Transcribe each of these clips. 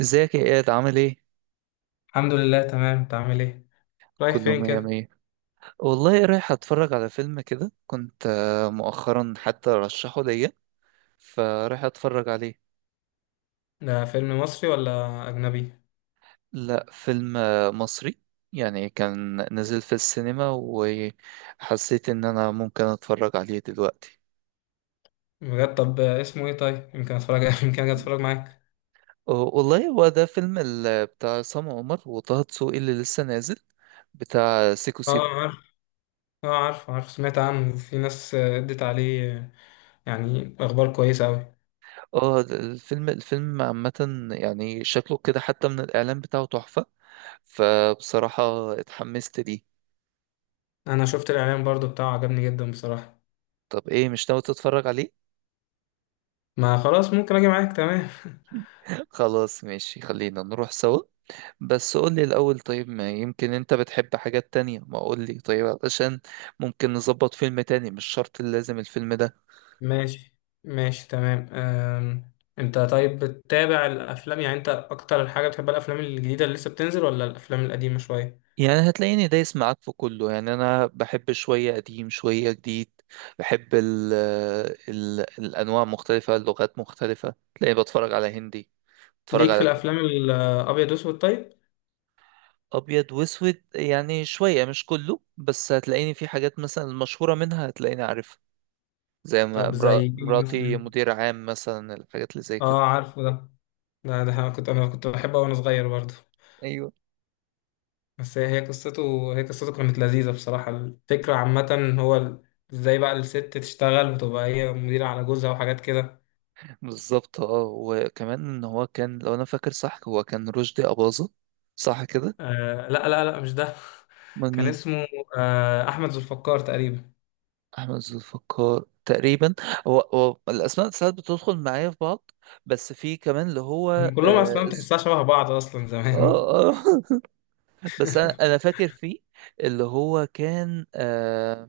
ازيك يا اياد، عامل ايه؟ الحمد لله تمام. انت عامل ايه؟ رايح كله فين مية كده؟ مية. والله رايح اتفرج على فيلم كده، كنت مؤخرا حتى رشحه ليا، فرايح اتفرج عليه. ده فيلم مصري ولا اجنبي؟ لا، فيلم مصري. يعني كان نزل في السينما وحسيت ان انا ممكن اتفرج عليه دلوقتي. بجد؟ طب اسمه ايه؟ طيب يمكن اتفرج يمكن اجي اتفرج معاك. والله هو ده فيلم بتاع عصام عمر وطه دسوقي اللي لسه نازل، بتاع سيكو اه سيكو. عارف. اه عارف سمعت عنه. في ناس ادت عليه، يعني اخبار كويسه قوي. اه الفيلم عامة، يعني شكله كده حتى من الإعلان بتاعه تحفة، فبصراحة اتحمست ليه. انا شفت الاعلان برضو بتاعه، عجبني جدا بصراحه. طب ايه، مش ناوي تتفرج عليه؟ ما خلاص ممكن اجي معاك، تمام خلاص ماشي، خلينا نروح سوا. بس قولي الأول، طيب ما يمكن انت بتحب حاجات تانية، ما قولي طيب علشان ممكن نظبط فيلم تاني، مش شرط لازم الفيلم ده. ماشي. ماشي تمام. انت طيب بتتابع الافلام؟ يعني انت اكتر حاجه بتحب الافلام الجديده اللي لسه بتنزل ولا الافلام القديمه شويه؟ يعني هتلاقيني دايس معاك في كله، يعني انا بحب شوية قديم شوية جديد. بحب ال الأنواع مختلفة، اللغات مختلفة، تلاقيني بتفرج على هندي، بتفرج ليك في على الافلام الابيض واسود طيب؟ ابيض واسود. يعني شويه مش كله، بس هتلاقيني في حاجات مثلا المشهوره منها هتلاقيني عارفها، زي ما طب زي ايه مراتي مثلا؟ مدير عام، مثلا الحاجات اللي زي كده. اه عارفه ده. ده انا كنت بحبه وانا صغير برضه. ايوه، بس هي قصته، قصته كانت لذيذه بصراحه. الفكره عامه هو ازاي بقى الست تشتغل وتبقى هي مديره على جوزها وحاجات كده. بالظبط. اه وكمان ان هو كان، لو انا فاكر صح، هو كان رشدي اباظه، صح كده؟ آه لا مش ده. امال كان مين؟ اسمه آه احمد ذو الفقار تقريبا. احمد ذو الفقار تقريبا. هو الاسماء ساعات بتدخل معايا في بعض. بس في كمان اللي هو هم كلهم اصلا اه ز- تحسها شبه بعض اصلا اه زمان. آه. بس انا فاكر فيه، اللي هو كان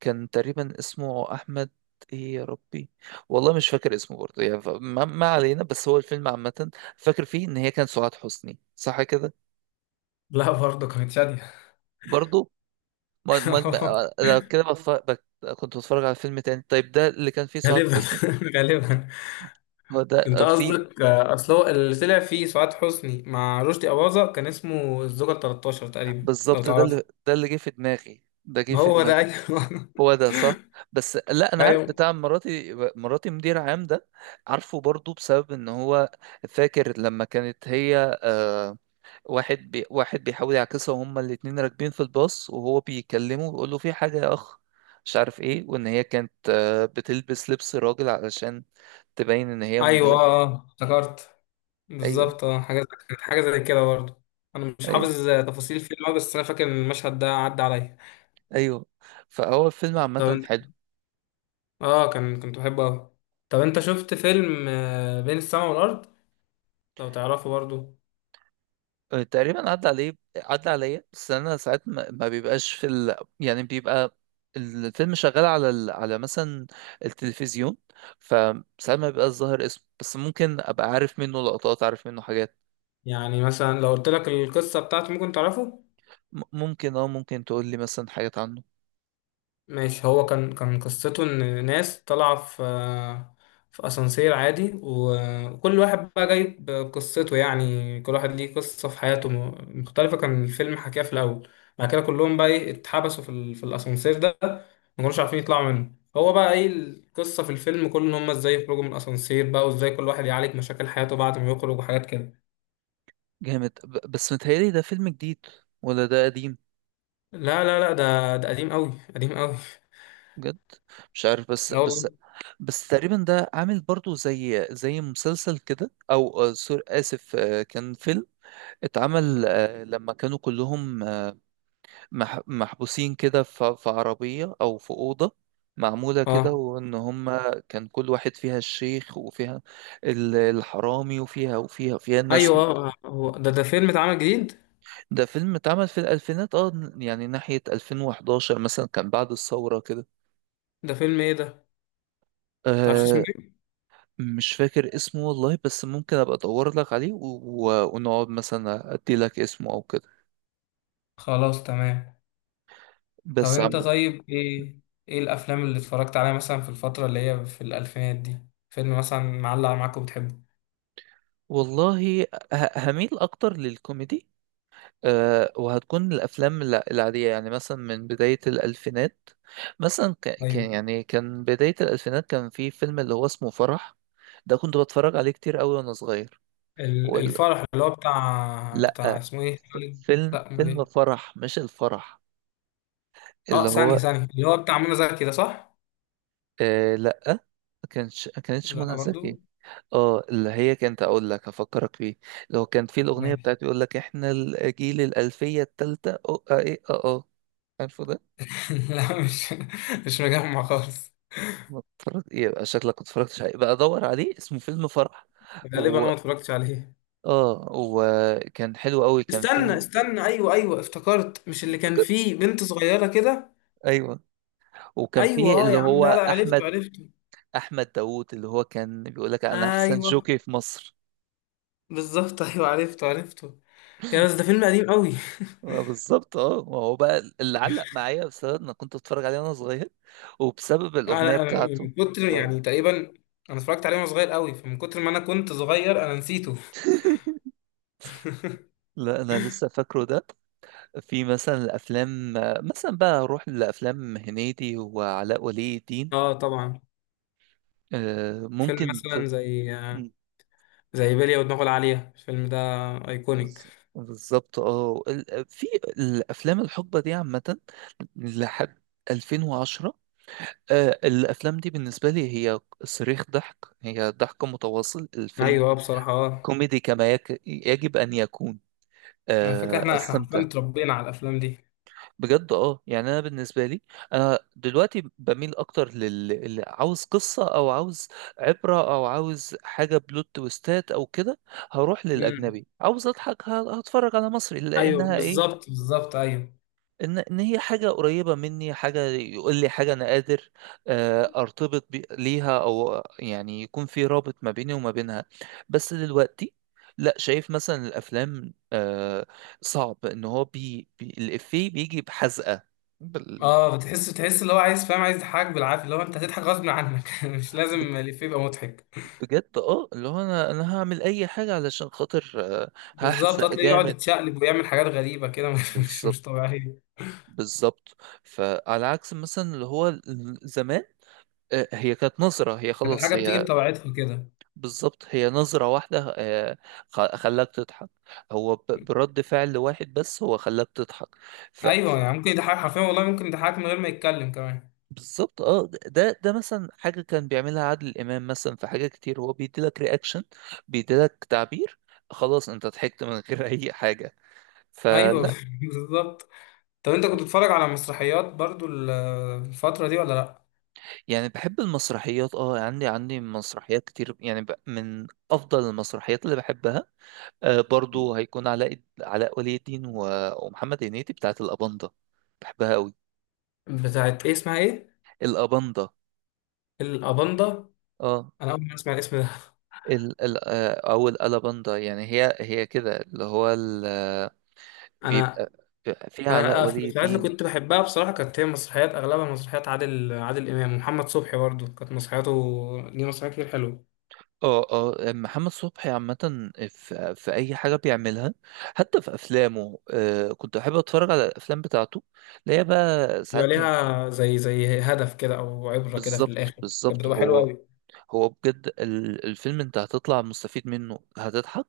كان تقريبا اسمه احمد. ايه يا ربي، والله مش فاكر اسمه برضه. يعني ما علينا، بس هو الفيلم عامة فاكر فيه ان هي كان سعاد حسني، صح كده؟ لا برضه كانت شاديه. برضه ما ما ما- أنا كده بف- بك- كنت بتفرج على فيلم تاني، طيب ده اللي كان فيه سعاد غالبا. حسني؟ غالبا. هو انت ده فيه؟ قصدك اصل هو اللي طلع فيه سعاد حسني مع رشدي اباظة كان اسمه الزوجة ال 13 تقريبا، لو بالظبط، ده اللي تعرفه. جه في دماغي هو ده، ايوه هو ده صح. بس لا، انا عارف ايوه بتاع مراتي مدير عام ده، عارفه برضه بسبب ان هو، فاكر لما كانت هي آه، واحد بيحاول يعكسها، وهما الاتنين راكبين في الباص، وهو بيكلمه ويقول له في حاجة يا أخ مش عارف إيه، وإن هي كانت بتلبس لبس راجل علشان تبين إن هي ايوه مدير. اه، افتكرت أيوه، بالظبط. اه حاجه كانت حاجه زي كده برضه. انا مش أيوه، حافظ تفاصيل الفيلم أوي، بس انا فاكر ان المشهد ده عدى عليا. أيوه، فهو الفيلم طب عامة انت، حلو. اه كان كنت بحبه قوي. طب انت شفت فيلم بين السماء والارض، لو تعرفه برضه؟ تقريبا عدى عليا، بس أنا ساعات ما بيبقاش في يعني بيبقى الفيلم شغال على على مثلا التلفزيون، فساعات ما بيبقاش ظاهر اسمه، بس ممكن أبقى عارف منه لقطات، عارف منه حاجات. يعني مثلا لو قلت لك القصه بتاعته ممكن تعرفه. ممكن تقول لي مثلا حاجات عنه. ماشي، هو كان قصته ان ناس طالعه في في اسانسير عادي وكل واحد بقى جايب قصته، يعني كل واحد ليه قصه في حياته مختلفه، كان الفيلم حكاها في الاول. بعد كده كلهم بقى ايه، اتحبسوا في الاسانسير ده، ما كانوش عارفين يطلعوا منه. هو بقى ايه القصه في الفيلم كله، ان هم ازاي يخرجوا من الاسانسير بقى، وازاي كل واحد يعالج مشاكل حياته بعد ما يخرج وحاجات كده. جامد. بس متهيألي ده فيلم جديد ولا ده قديم؟ لا ده قديم قوي، قديم قوي. بجد؟ مش عارف، بس لا بس والله. بس تقريبا ده عامل برضو زي مسلسل كده، او آه، سور اسف آه، كان فيلم اتعمل لما كانوا كلهم محبوسين كده في عربية او في أوضة معمولة كده، اه وان هما كان كل واحد، فيها الشيخ وفيها الحرامي وفيها فيها الناس. ايوه، هو ده، ده فيلم اتعمل جديد. ده فيلم اتعمل في الألفينات، اه يعني ناحية 2011 مثلا، كان بعد الثورة كده. ده فيلم ايه ده؟ متعرفش اسمه أه، ايه؟ مش فاكر اسمه والله، بس ممكن أبقى أدور لك عليه ونقعد مثلا أدي لك اسمه أو كده. خلاص تمام. طب بس انت عم... طيب ايه، ايه الافلام اللي اتفرجت عليها مثلا في الفتره اللي هي في الالفينات دي؟ فيلم مثلا معلق معاك وبتحبه؟ والله هميل أكتر للكوميدي. أه، وهتكون الأفلام العادية يعني مثلا من بداية الألفينات، مثلا ايوه، كان، يعني كان بداية الألفينات كان في فيلم اللي هو اسمه فرح، ده كنت بتفرج عليه كتير أوي وأنا صغير. الفرح اللي هو بتاع لا، اسمه ايه، خالد؟ فيلم لا امال فيلم ايه؟ فرح، مش الفرح، اه اللي ثانيه هو ثانيه، اللي هو بتاع منى زكي ده صح؟ آه لا. ما كانتش لا منى برضو؟ زكي. اه، اللي هي كانت، اقول لك هفكرك بيه: لو كان في الاغنيه ماشي. بتاعت يقول لك احنا الجيل الالفيه الثالثه، اه اه ايه اه اه عارفه ده؟ لا مش، مش مجمع خالص. ما اتفرج يبقى، شكلك ما اتفرجتش عليه، بقى ادور عليه، اسمه فيلم فرح. غالبا انا و... ما اتفرجتش عليه. اه وكان حلو قوي، كان استنى فيه، استنى، ايوه ايوه افتكرت، مش اللي كان افتكر. فيه بنت صغيره كده؟ ايوه، وكان ايوه فيه اه اللي يا عم، هو لا احمد، عرفته عرفته. احمد داوود، اللي هو كان بيقول لك انا احسن ايوه جوكي في مصر. بالظبط ايوه عرفته عرفته. يا بس ده فيلم قديم قوي بالظبط. اه ما هو بقى اللي علق معايا بسبب انا كنت بتفرج عليه وانا صغير، وبسبب انا الاغنيه انا بتاعته. من كتر، آه. يعني تقريبا انا اتفرجت عليه وانا صغير قوي، فمن كتر ما انا كنت صغير انا نسيته لا، انا لسه فاكره ده. في مثلا الافلام، مثلا بقى اروح لافلام هنيدي وعلاء ولي الدين. اه طبعا. فيلم ممكن في. مثلا زي مم. زي بلية ودماغه العالية، الفيلم ده ايكونيك. بالظبط. في الافلام الحقبه دي عامه لحد 2010، الافلام دي بالنسبه لي هي صريخ ضحك، هي ضحك متواصل. الفيلم ايوه، بصراحة اه، كوميدي يجب ان يكون. على فكرة احنا حرفيا استمتع اتربينا على الافلام دي. بجد. اه يعني انا بالنسبه لي، انا دلوقتي بميل اكتر عاوز قصه او عاوز عبره او عاوز حاجه بلوت تويستات او كده. هروح امم للاجنبي. عاوز اضحك، هتفرج على مصري ايوه لانها ايه، بالظبط، بالظبط ايوه. ان هي حاجه قريبه مني، حاجه يقول لي حاجه انا قادر ارتبط ليها، او يعني يكون في رابط ما بيني وما بينها. بس دلوقتي لا، شايف مثلا الافلام صعب ان هو بي الافيه بيجي بحزقه بال- اه بتحس اللي هو عايز، فاهم، عايز يضحكك بالعافية، اللي هو انت هتضحك غصب عنك مش ب- لازم الإفيه يبقى مضحك. بجد. اه اللي هو انا هعمل اي حاجه علشان خاطر بالظبط، هحزق هتلاقيه يقعد جامد. يتشقلب ويعمل حاجات غريبة كده مش مش بالظبط، مش طبيعية. بالظبط. فعلى عكس مثلا اللي هو زمان، هي كانت نظرة، هي كانت خلاص الحاجة بتيجي هي، بطبيعتها كده. بالظبط، هي نظرة واحدة خلاك تضحك. هو برد فعل واحد بس هو خلاك تضحك. ف... أيوه، يعني ممكن يضحك حرفيا، والله ممكن يضحك من غير ما يتكلم كمان. بالظبط. اه ده مثلا حاجة كان بيعملها عادل إمام مثلا، في حاجة كتير هو بيديلك رياكشن، بيديلك تعبير، خلاص انت ضحكت من غير اي حاجة، أيوه فلا. بالظبط. طب أنت كنت بتتفرج على مسرحيات برضو الفترة دي ولا لأ؟ يعني بحب المسرحيات، عندي مسرحيات كتير، يعني من افضل المسرحيات اللي بحبها برضو هيكون علاء ولي الدين ومحمد هنيدي، بتاعت الأباندا، بحبها قوي. بتاعت إيه؟ اسمها إيه؟ الأباندا، الأباندا؟ اه، أنا أول مرة أسمع الاسم ده. ال ال آه، او الالاباندا، يعني هي كده اللي هو ال آه، أنا بيبقى، فيها علاء أنا في ولي المسرحيات اللي الدين. كنت بحبها بصراحة، كانت هي مسرحيات، أغلبها مسرحيات عادل إمام. ومحمد صبحي برضو كانت مسرحياته دي مسرحيات كتير حلوة، اه محمد صبحي عامة في أي حاجة بيعملها، حتى في أفلامه كنت أحب أتفرج على الأفلام بتاعته، اللي هي بقى بيبقى ساعات كان. ليها زي هدف كده او عبره كده في بالظبط، الاخر، كانت بالظبط. بتبقى حلوه هو قوي. هو بجد الفيلم انت هتطلع مستفيد منه، هتضحك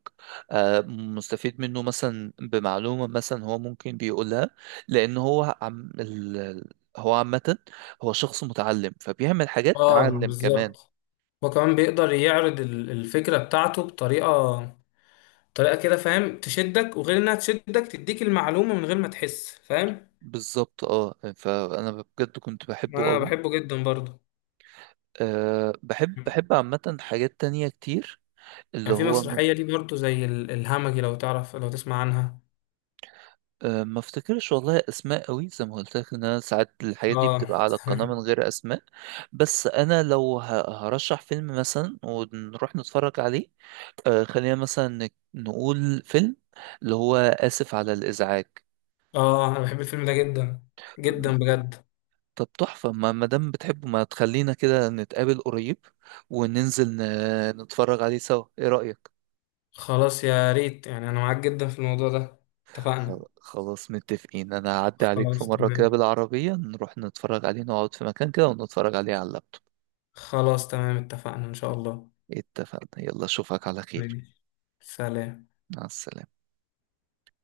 مستفيد منه مثلا بمعلومة مثلا هو ممكن بيقولها، لأن هو عم هو عامة هو شخص متعلم فبيعمل حاجات اه تعلم كمان. بالظبط. هو كمان بيقدر يعرض الفكره بتاعته بطريقه، طريقه كده فاهم تشدك، وغير انها تشدك تديك المعلومه من غير ما تحس، فاهم. بالظبط. اه فأنا بجد كنت بحبه انا قوي. بحبه جدا برضه. أه، بحب عامة حاجات تانية كتير، اللي يعني في هو مسرحيه دي برضه زي الهمجي، لو تعرف لو تسمع عنها؟ أه، ما افتكرش والله اسماء قوي، زي ما قلت لك ان انا ساعات الحاجات دي اه بتبقى على القناه من غير اسماء. بس انا لو هرشح فيلم مثلا ونروح نتفرج عليه أه، خلينا مثلا نقول فيلم اللي هو اسف على الازعاج. اه، انا بحب الفيلم ده جدا جدا بجد. طب تحفه، ما دام بتحبه، ما تخلينا كده نتقابل قريب وننزل نتفرج عليه سوا، ايه رايك؟ خلاص يا ريت، يعني انا معاك جدا في الموضوع ده، اتفقنا. خلاص متفقين. انا هعدي عليك في خلاص مره كده تمام. بالعربيه، نروح نتفرج عليه، نقعد في مكان كده ونتفرج عليه على اللاب. خلاص تمام اتفقنا إن شاء الله. اتفقنا، يلا اشوفك على خير. ماشي. سلام. مع السلامة.